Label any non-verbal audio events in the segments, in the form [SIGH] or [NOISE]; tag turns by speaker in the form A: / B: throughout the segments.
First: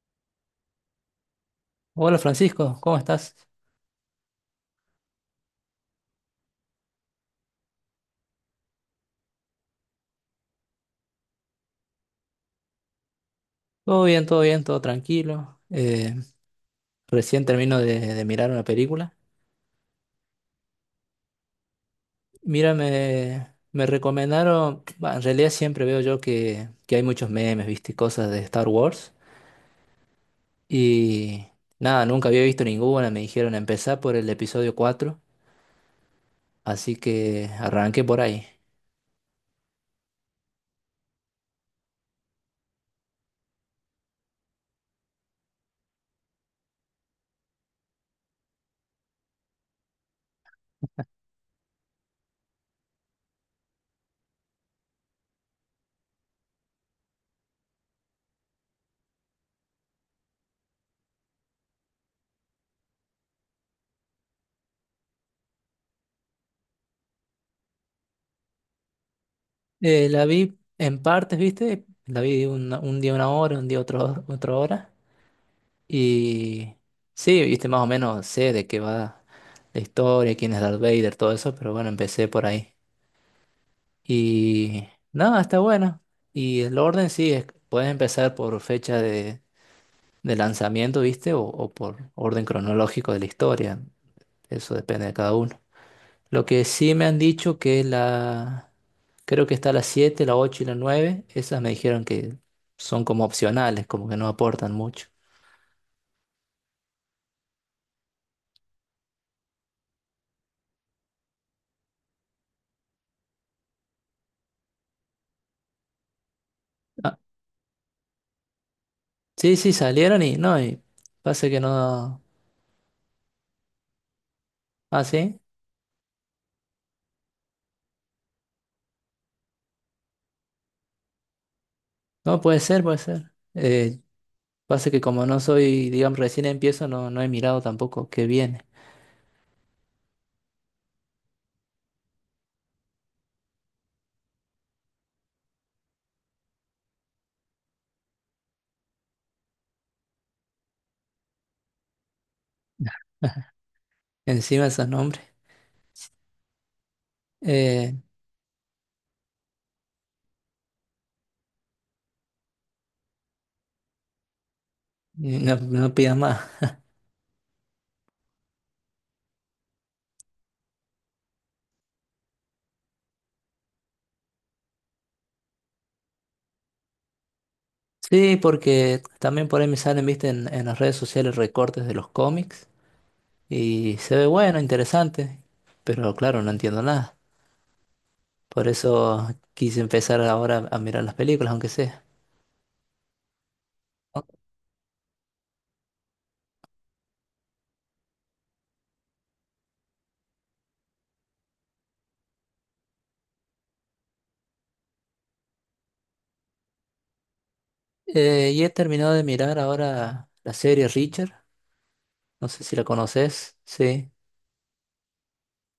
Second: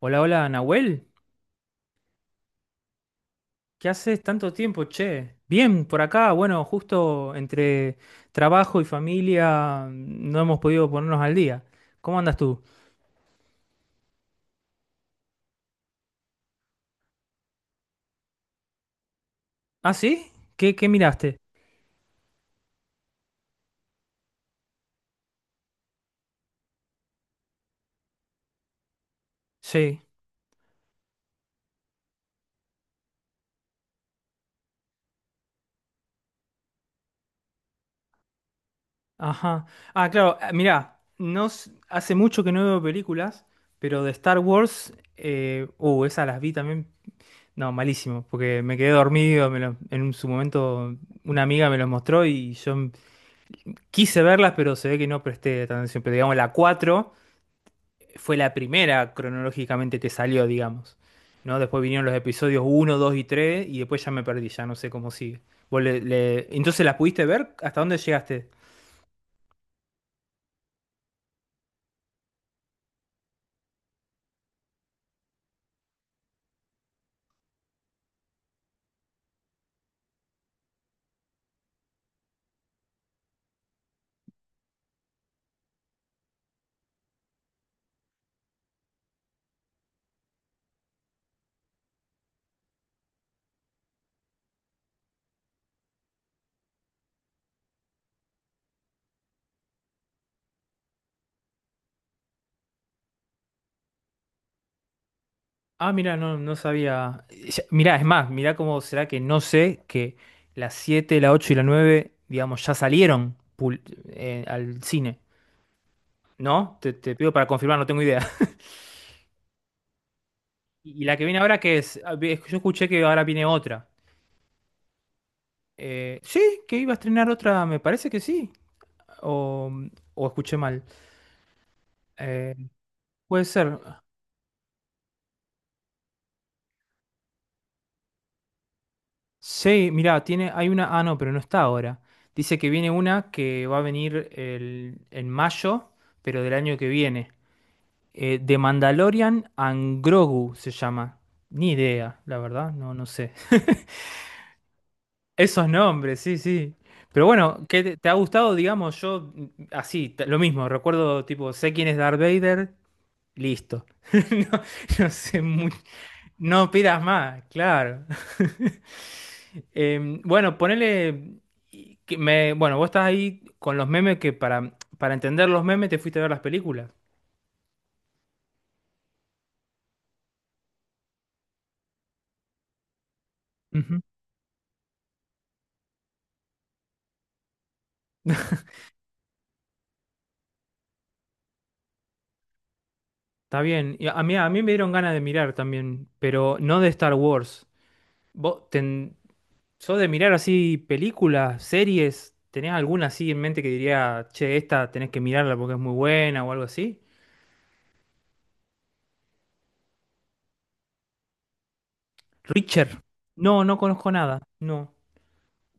A: Hola, hola, Nahuel.
B: Hola Francisco, ¿cómo estás?
A: ¿Qué haces tanto tiempo, che? Bien, por acá, bueno, justo entre trabajo y familia no hemos podido ponernos al día. ¿Cómo andas tú?
B: Todo bien, todo bien, todo tranquilo. Recién termino de mirar una película.
A: ¿Ah, sí? ¿Qué miraste?
B: Mira, me recomendaron, bah, en realidad siempre veo yo que hay muchos memes, viste, y cosas de Star Wars.
A: Sí,
B: Y nada, nunca había visto ninguna, me dijeron empezar por el episodio 4, así que arranqué por ahí.
A: ajá. Ah, claro. Ah, mirá, no, hace mucho que no veo películas, pero de Star Wars, esas las vi también. No, malísimo, porque me quedé dormido, me lo- en un- su momento una amiga me los mostró y yo quise verlas, pero se ve que no presté atención. Pero digamos, la 4 fue la primera cronológicamente que salió, digamos. ¿No? Después vinieron los episodios uno, 2 y 3 y después ya me perdí, ya no sé cómo sigue. ¿ Entonces las pudiste ver? ¿Hasta dónde llegaste?
B: La vi en partes, viste, la vi un día una hora, un día otro, otra hora. Y sí, viste, más o menos sé de qué va la historia, quién es Darth Vader, todo eso, pero bueno, empecé por ahí. Y nada, está bueno. Y el orden sí, puedes empezar por fecha de lanzamiento, viste, o por orden cronológico de la historia. Eso depende de cada uno. Lo que sí me han dicho que la. Creo que está la siete, la 8 y la nueve. Esas me dijeron que son como opcionales, como que no aportan mucho.
A: Ah, mira, no, no sabía. Mirá, es más, mirá cómo será que no sé que las 7, la 8 y la 9, digamos, ya salieron al cine. ¿No? Te
B: Ah,
A: pido para confirmar, no tengo idea. [LAUGHS]
B: sí, sí, salieron y no, y
A: ¿Y la que viene
B: pasa
A: ahora
B: que
A: qué es? Ah,
B: no.
A: yo escuché que ahora viene otra.
B: Ah, sí.
A: Sí, que iba a estrenar otra, me parece que sí. o, o escuché mal.
B: No,
A: Eh,
B: puede ser, puede ser.
A: puede ser.
B: Pasa que como no soy, digamos, recién empiezo, no he mirado tampoco qué viene.
A: Sí, mirá, tiene, hay una. Ah, no, pero no está ahora. Dice que viene una que va a venir en mayo, pero del año que viene. The Mandalorian and Grogu se llama. Ni idea, la verdad, no, no sé.
B: [LAUGHS]
A: [LAUGHS]
B: Encima esos nombres.
A: Esos nombres, sí, sí. Pero bueno, ¿qué
B: Eh,
A: te ha gustado, digamos, yo así, lo mismo, recuerdo, tipo, sé quién es Darth Vader, listo. [LAUGHS] No, no sé
B: no,
A: muy,
B: no pidas más.
A: no pidas más, claro. [LAUGHS] Bueno, ponele y que me, bueno, vos estás ahí con los memes que para entender los memes te fuiste a ver las películas.
B: Sí, porque también por ahí me salen, viste, en las redes sociales recortes de los cómics y
A: Ujú.
B: se ve bueno, interesante, pero claro, no entiendo nada. Por eso quise empezar ahora a mirar las películas, aunque sea.
A: Está bien. Y a mí me dieron ganas de mirar también, pero no de Star Wars. ¿Vos ten- Yo de mirar así películas, series, ¿tenés alguna así en mente que diría, che, esta tenés que mirarla porque es muy buena o algo así?
B: Y he terminado de mirar ahora la serie Richard. No sé si la
A: Richard.
B: conoces.
A: No, no conozco
B: Sí.
A: nada. No.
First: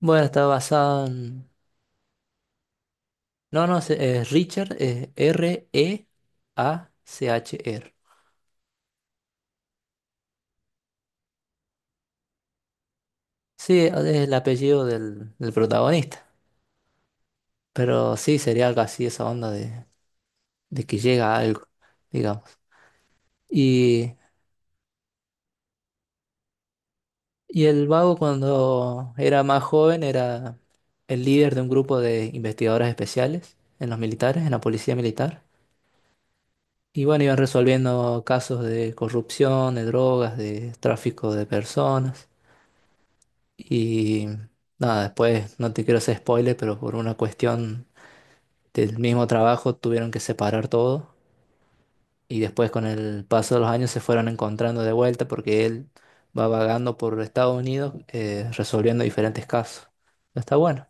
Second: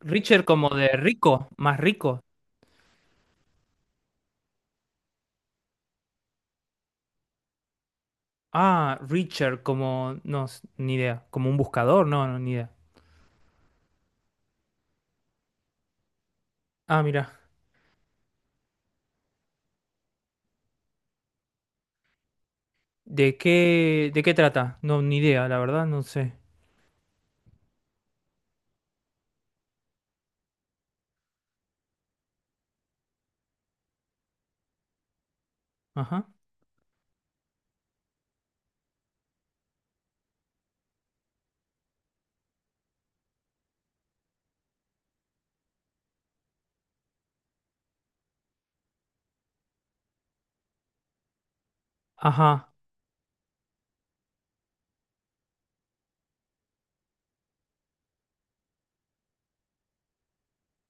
B: Bueno, está
A: como de
B: basada
A: rico,
B: en.
A: más rico.
B: No, no, es Richard, es Reachr.
A: Ah, Richard como, no, ni idea. Como un buscador, no, no, ni idea.
B: Sí, es el apellido del protagonista.
A: Ah, mira.
B: Pero sí, sería algo así, esa onda de que llega a algo, digamos.
A: ¿De qué,
B: Y,
A: de qué trata? No, ni idea, la verdad, no sé.
B: y el vago, cuando era más joven, era el líder de un grupo de investigadores especiales en los militares, en la policía militar.
A: Ajá.
B: Y bueno, iban resolviendo casos de corrupción, de drogas, de tráfico de personas. Y nada, después no te quiero hacer spoiler, pero por una cuestión del mismo trabajo tuvieron que separar todo. Y después
A: Ajá.
B: con el paso de los años se fueron encontrando de vuelta porque él va vagando por Estados Unidos, resolviendo diferentes casos. Está bueno.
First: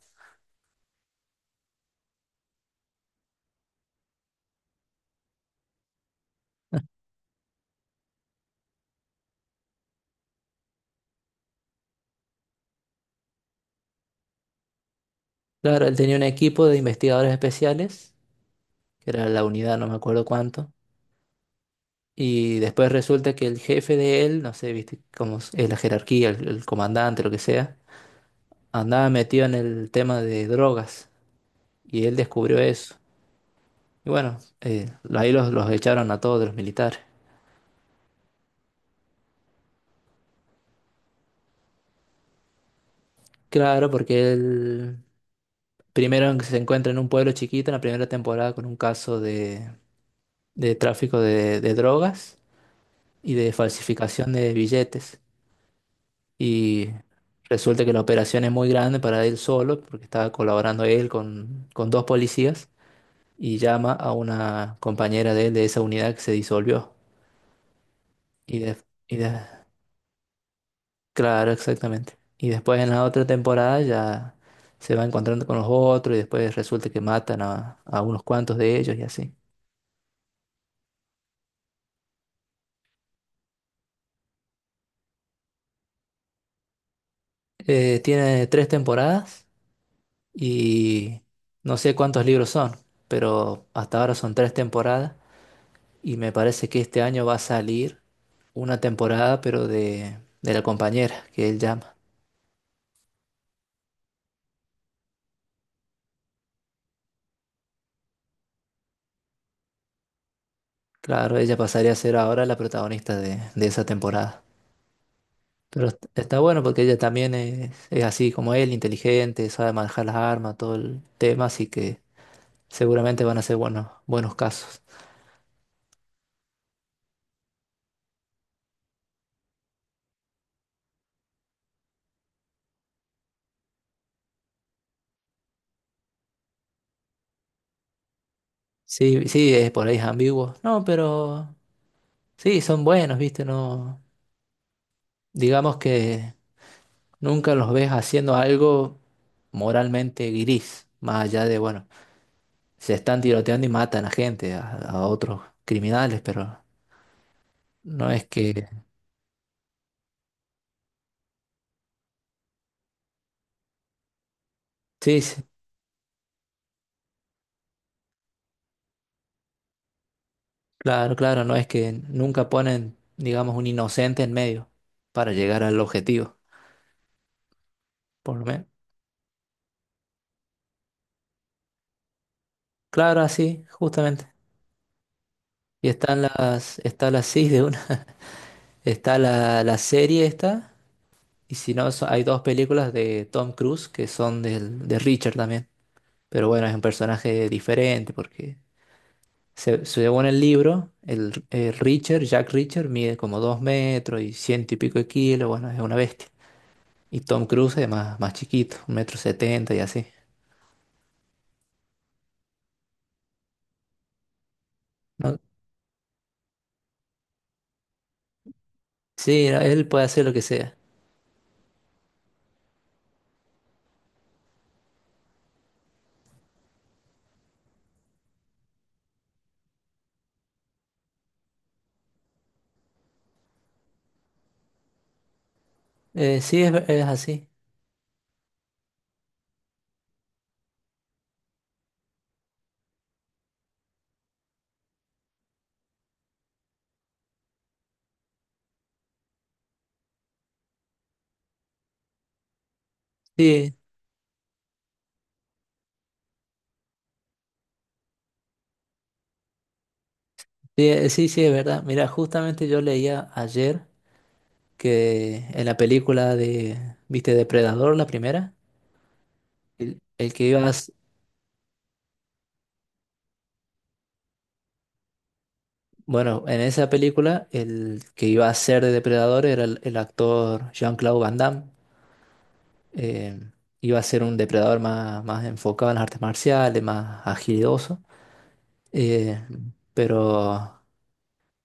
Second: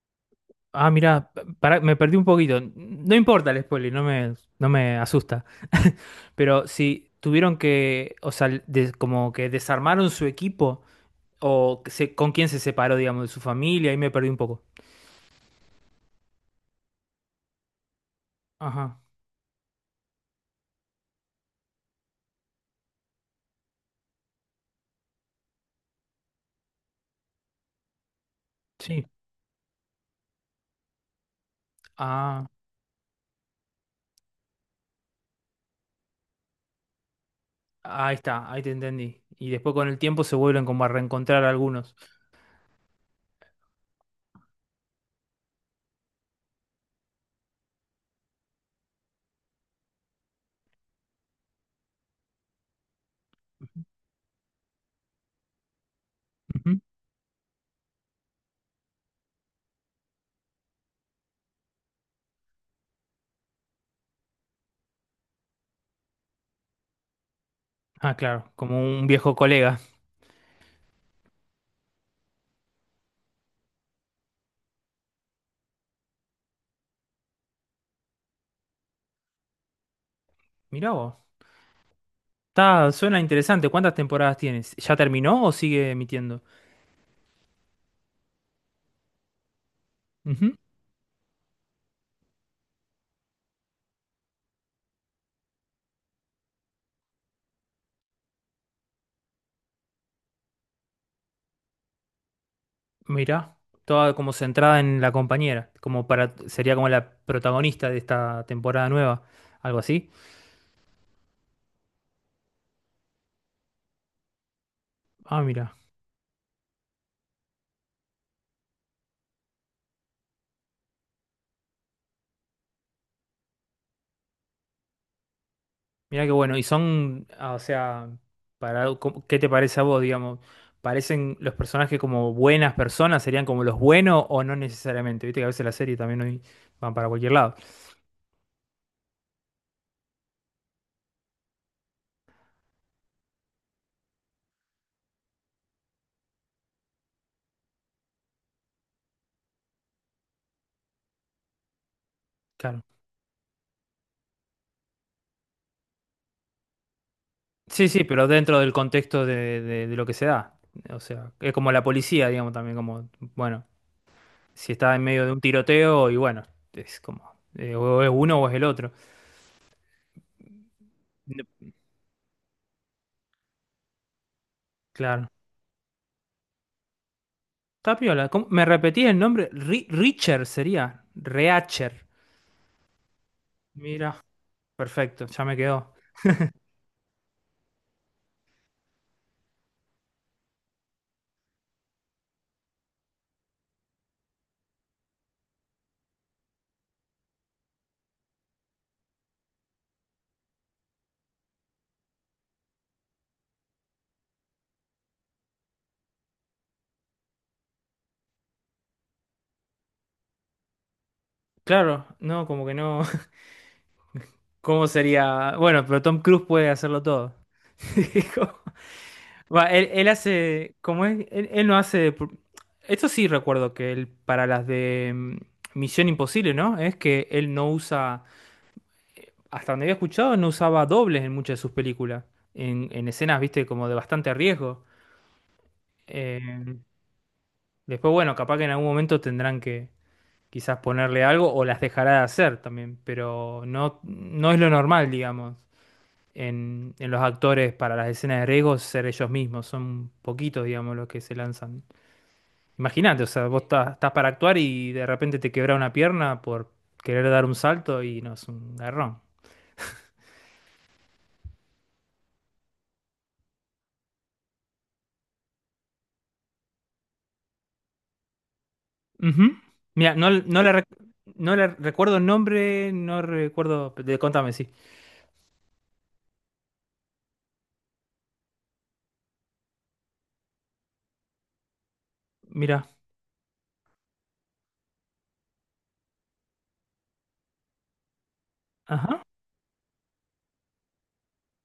A: Ah, mira, para, me perdí un poquito. No importa el spoiler, no me asusta. [LAUGHS] Pero si tuvieron que, o sea, como que desarmaron su equipo, o que con quién se separó, digamos, de su familia, ahí me perdí un poco.
B: Claro, él tenía un equipo de investigadores especiales,
A: Ajá,
B: que era la unidad, no me acuerdo cuánto. Y después resulta que el jefe de él, no sé, viste, como es la jerarquía, el comandante, lo que sea,
A: sí.
B: andaba metido en el tema de drogas. Y él
A: Ah,
B: descubrió eso. Y bueno, ahí los echaron a todos los militares.
A: ahí está, ahí te entendí. Y después con el tiempo se vuelven como a reencontrar algunos.
B: Claro, porque él primero se encuentra en un pueblo chiquito en la primera temporada con un caso de tráfico de drogas y de falsificación de billetes.
A: Ujú.
B: Y resulta que la operación es muy grande para él solo, porque estaba colaborando él con dos policías. Y llama a una compañera de él de esa unidad que se disolvió.
A: Ah, claro,
B: Y,
A: como un
B: y
A: viejo
B: de-
A: colega.
B: claro, exactamente. Y después en la otra temporada ya se va encontrando con los otros y después resulta que matan a unos cuantos de ellos y así.
A: Mirá vos. Suena interesante. ¿Cuántas temporadas tienes? ¿Ya terminó o sigue emitiendo?
B: Tiene tres temporadas y no sé cuántos libros son, pero hasta ahora son tres temporadas y me parece que este año va a salir una temporada, pero de la compañera que él llama.
A: Mira, toda como centrada en la compañera, como para sería como la protagonista de esta temporada nueva, algo así.
B: Claro, ella pasaría a ser ahora la protagonista de esa temporada.
A: Ah, mira,
B: Pero está bueno porque ella también es así como él, inteligente, sabe manejar las armas, todo el tema, así que seguramente van a ser buenos, buenos casos.
A: mira qué bueno. Y son, ah, o sea, para ¿qué te parece a vos, digamos? ¿Parecen los personajes como buenas personas? ¿Serían como los buenos o no necesariamente? Viste que a veces la serie también hoy van para cualquier lado.
B: Sí, sí, es por ahí es ambiguo. No, pero sí, son buenos, ¿viste? No, digamos que nunca los ves haciendo algo moralmente gris, más allá de, bueno,
A: Claro.
B: se están tiroteando y matan a gente, a otros criminales, pero
A: Sí, sí,
B: no es
A: pero dentro
B: que.
A: del contexto de lo que se da. O sea, es como la policía, digamos, también como, bueno. Si está en
B: Sí,
A: medio de un
B: sí.
A: tiroteo y bueno, es como, o es uno o es el otro.
B: Claro, claro, no
A: No,
B: es que nunca ponen, digamos, un inocente en medio
A: claro.
B: para llegar al objetivo,
A: Está piola.
B: por lo
A: ¿Cómo? ¿Me
B: menos.
A: repetí el nombre? Richer sería. Reacher.
B: Claro, así,
A: Mira,
B: justamente.
A: perfecto, ya me
B: Y
A: quedó.
B: están las, está la sí de una, [LAUGHS] está la serie esta, y si no, hay dos películas de Tom Cruise que son de Richard también. Pero bueno, es un personaje diferente porque según el libro, el Richard, Jack Richard, mide como 2 metros y ciento y pico de kilos, bueno, es una bestia. Y Tom Cruise es más chiquito, un metro setenta y así.
A: Claro, no, como que no. [LAUGHS] ¿Cómo
B: No,
A: sería? Bueno, pero Tom Cruise puede hacerlo todo. [LAUGHS] Como-
B: sí, no,
A: Va,
B: él
A: él,
B: puede
A: él
B: hacer lo que
A: hace,
B: sea.
A: como es, él no hace. Esto sí recuerdo que él, para las de Misión Imposible, ¿no? Es que él no usa hasta donde había escuchado, no usaba dobles en muchas de sus películas. En escenas, viste, como de bastante riesgo. Eh,
B: Sí, es así.
A: después, bueno, capaz que en algún momento tendrán que quizás ponerle algo o las dejará de hacer también, pero no, no es lo normal, digamos, en los actores para las escenas de riesgo ser ellos mismos. Son poquitos, digamos, los que se lanzan. Imagínate, o sea, vos
B: Sí,
A: estás, para actuar y de repente te quebra una pierna por querer dar un salto y no es un garrón.
B: sí, sí, sí, es verdad. Mira, justamente yo leía ayer que en la película de, ¿viste? Depredador, la primera,
A: Ujú.
B: el,
A: Mira, no,
B: el que
A: no,
B: iba a,
A: no la recuerdo el nombre, no recuerdo. De, contame, sí.
B: bueno, en esa película, el que iba a ser de depredador era el actor Jean-Claude Van Damme.
A: Mira,
B: Eh, Iba a ser un depredador más, más enfocado en las artes marciales, más agilidoso.
A: ajá,
B: Eh, pero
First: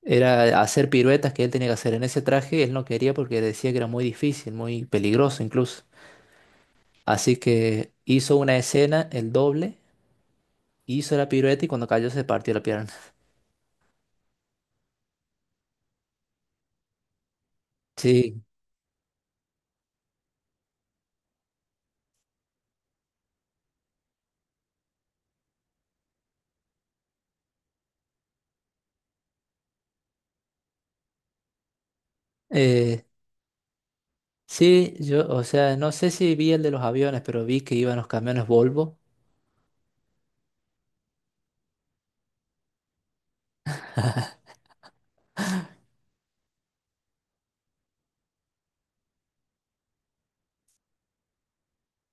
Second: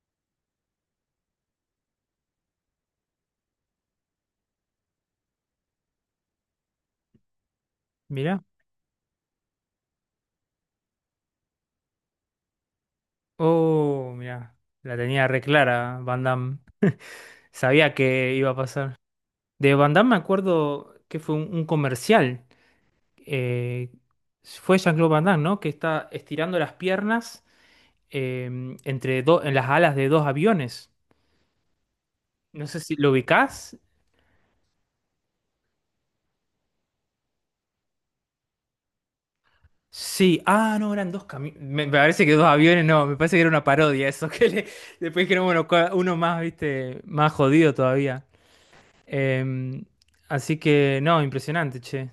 B: era hacer piruetas que él tenía que hacer en ese traje, él no quería porque decía que era muy difícil, muy peligroso incluso. Así que hizo
A: mira.
B: una escena, el doble, hizo la pirueta y cuando cayó se partió la pierna. [LAUGHS]
A: Oh, mira. La tenía re clara, Van Damme. Sabía que
B: Sí,
A: iba a pasar. De Van Damme me acuerdo que fue un comercial. eh, fue Jean-Claude Van Damme, ¿no? Que está estirando las piernas entre dos en las alas de dos aviones. No sé si
B: eh,
A: lo ubicás.
B: sí, yo, o sea, no sé si vi el de los aviones, pero vi que iban los camiones Volvo.
A: Sí, ah, no, eran dos camiones. Me parece que dos aviones, no, me parece que era una parodia eso. [LAUGHS] Después dijeron, bueno, uno más, viste, más jodido todavía. Em, así que, no, impresionante, che.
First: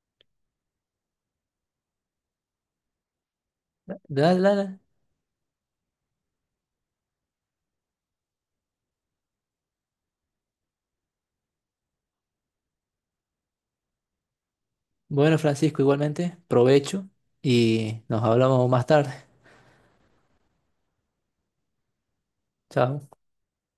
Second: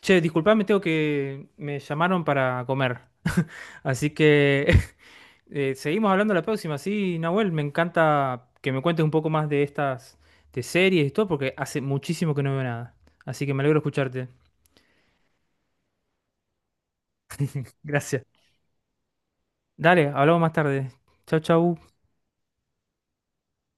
A: Che, disculpame, tengo que. Me llamaron para comer. Así
B: Dale,
A: que
B: dale.
A: [LAUGHS] seguimos hablando la próxima. Sí, Nahuel, me encanta que me cuentes un poco más de estas, de series y todo, porque hace muchísimo que no veo nada. Así que me alegro escucharte.
B: Bueno, Francisco, igualmente, provecho y
A: Gracias.
B: nos hablamos más tarde.
A: Dale, hablamos más tarde. Chau, chau.
B: Chao.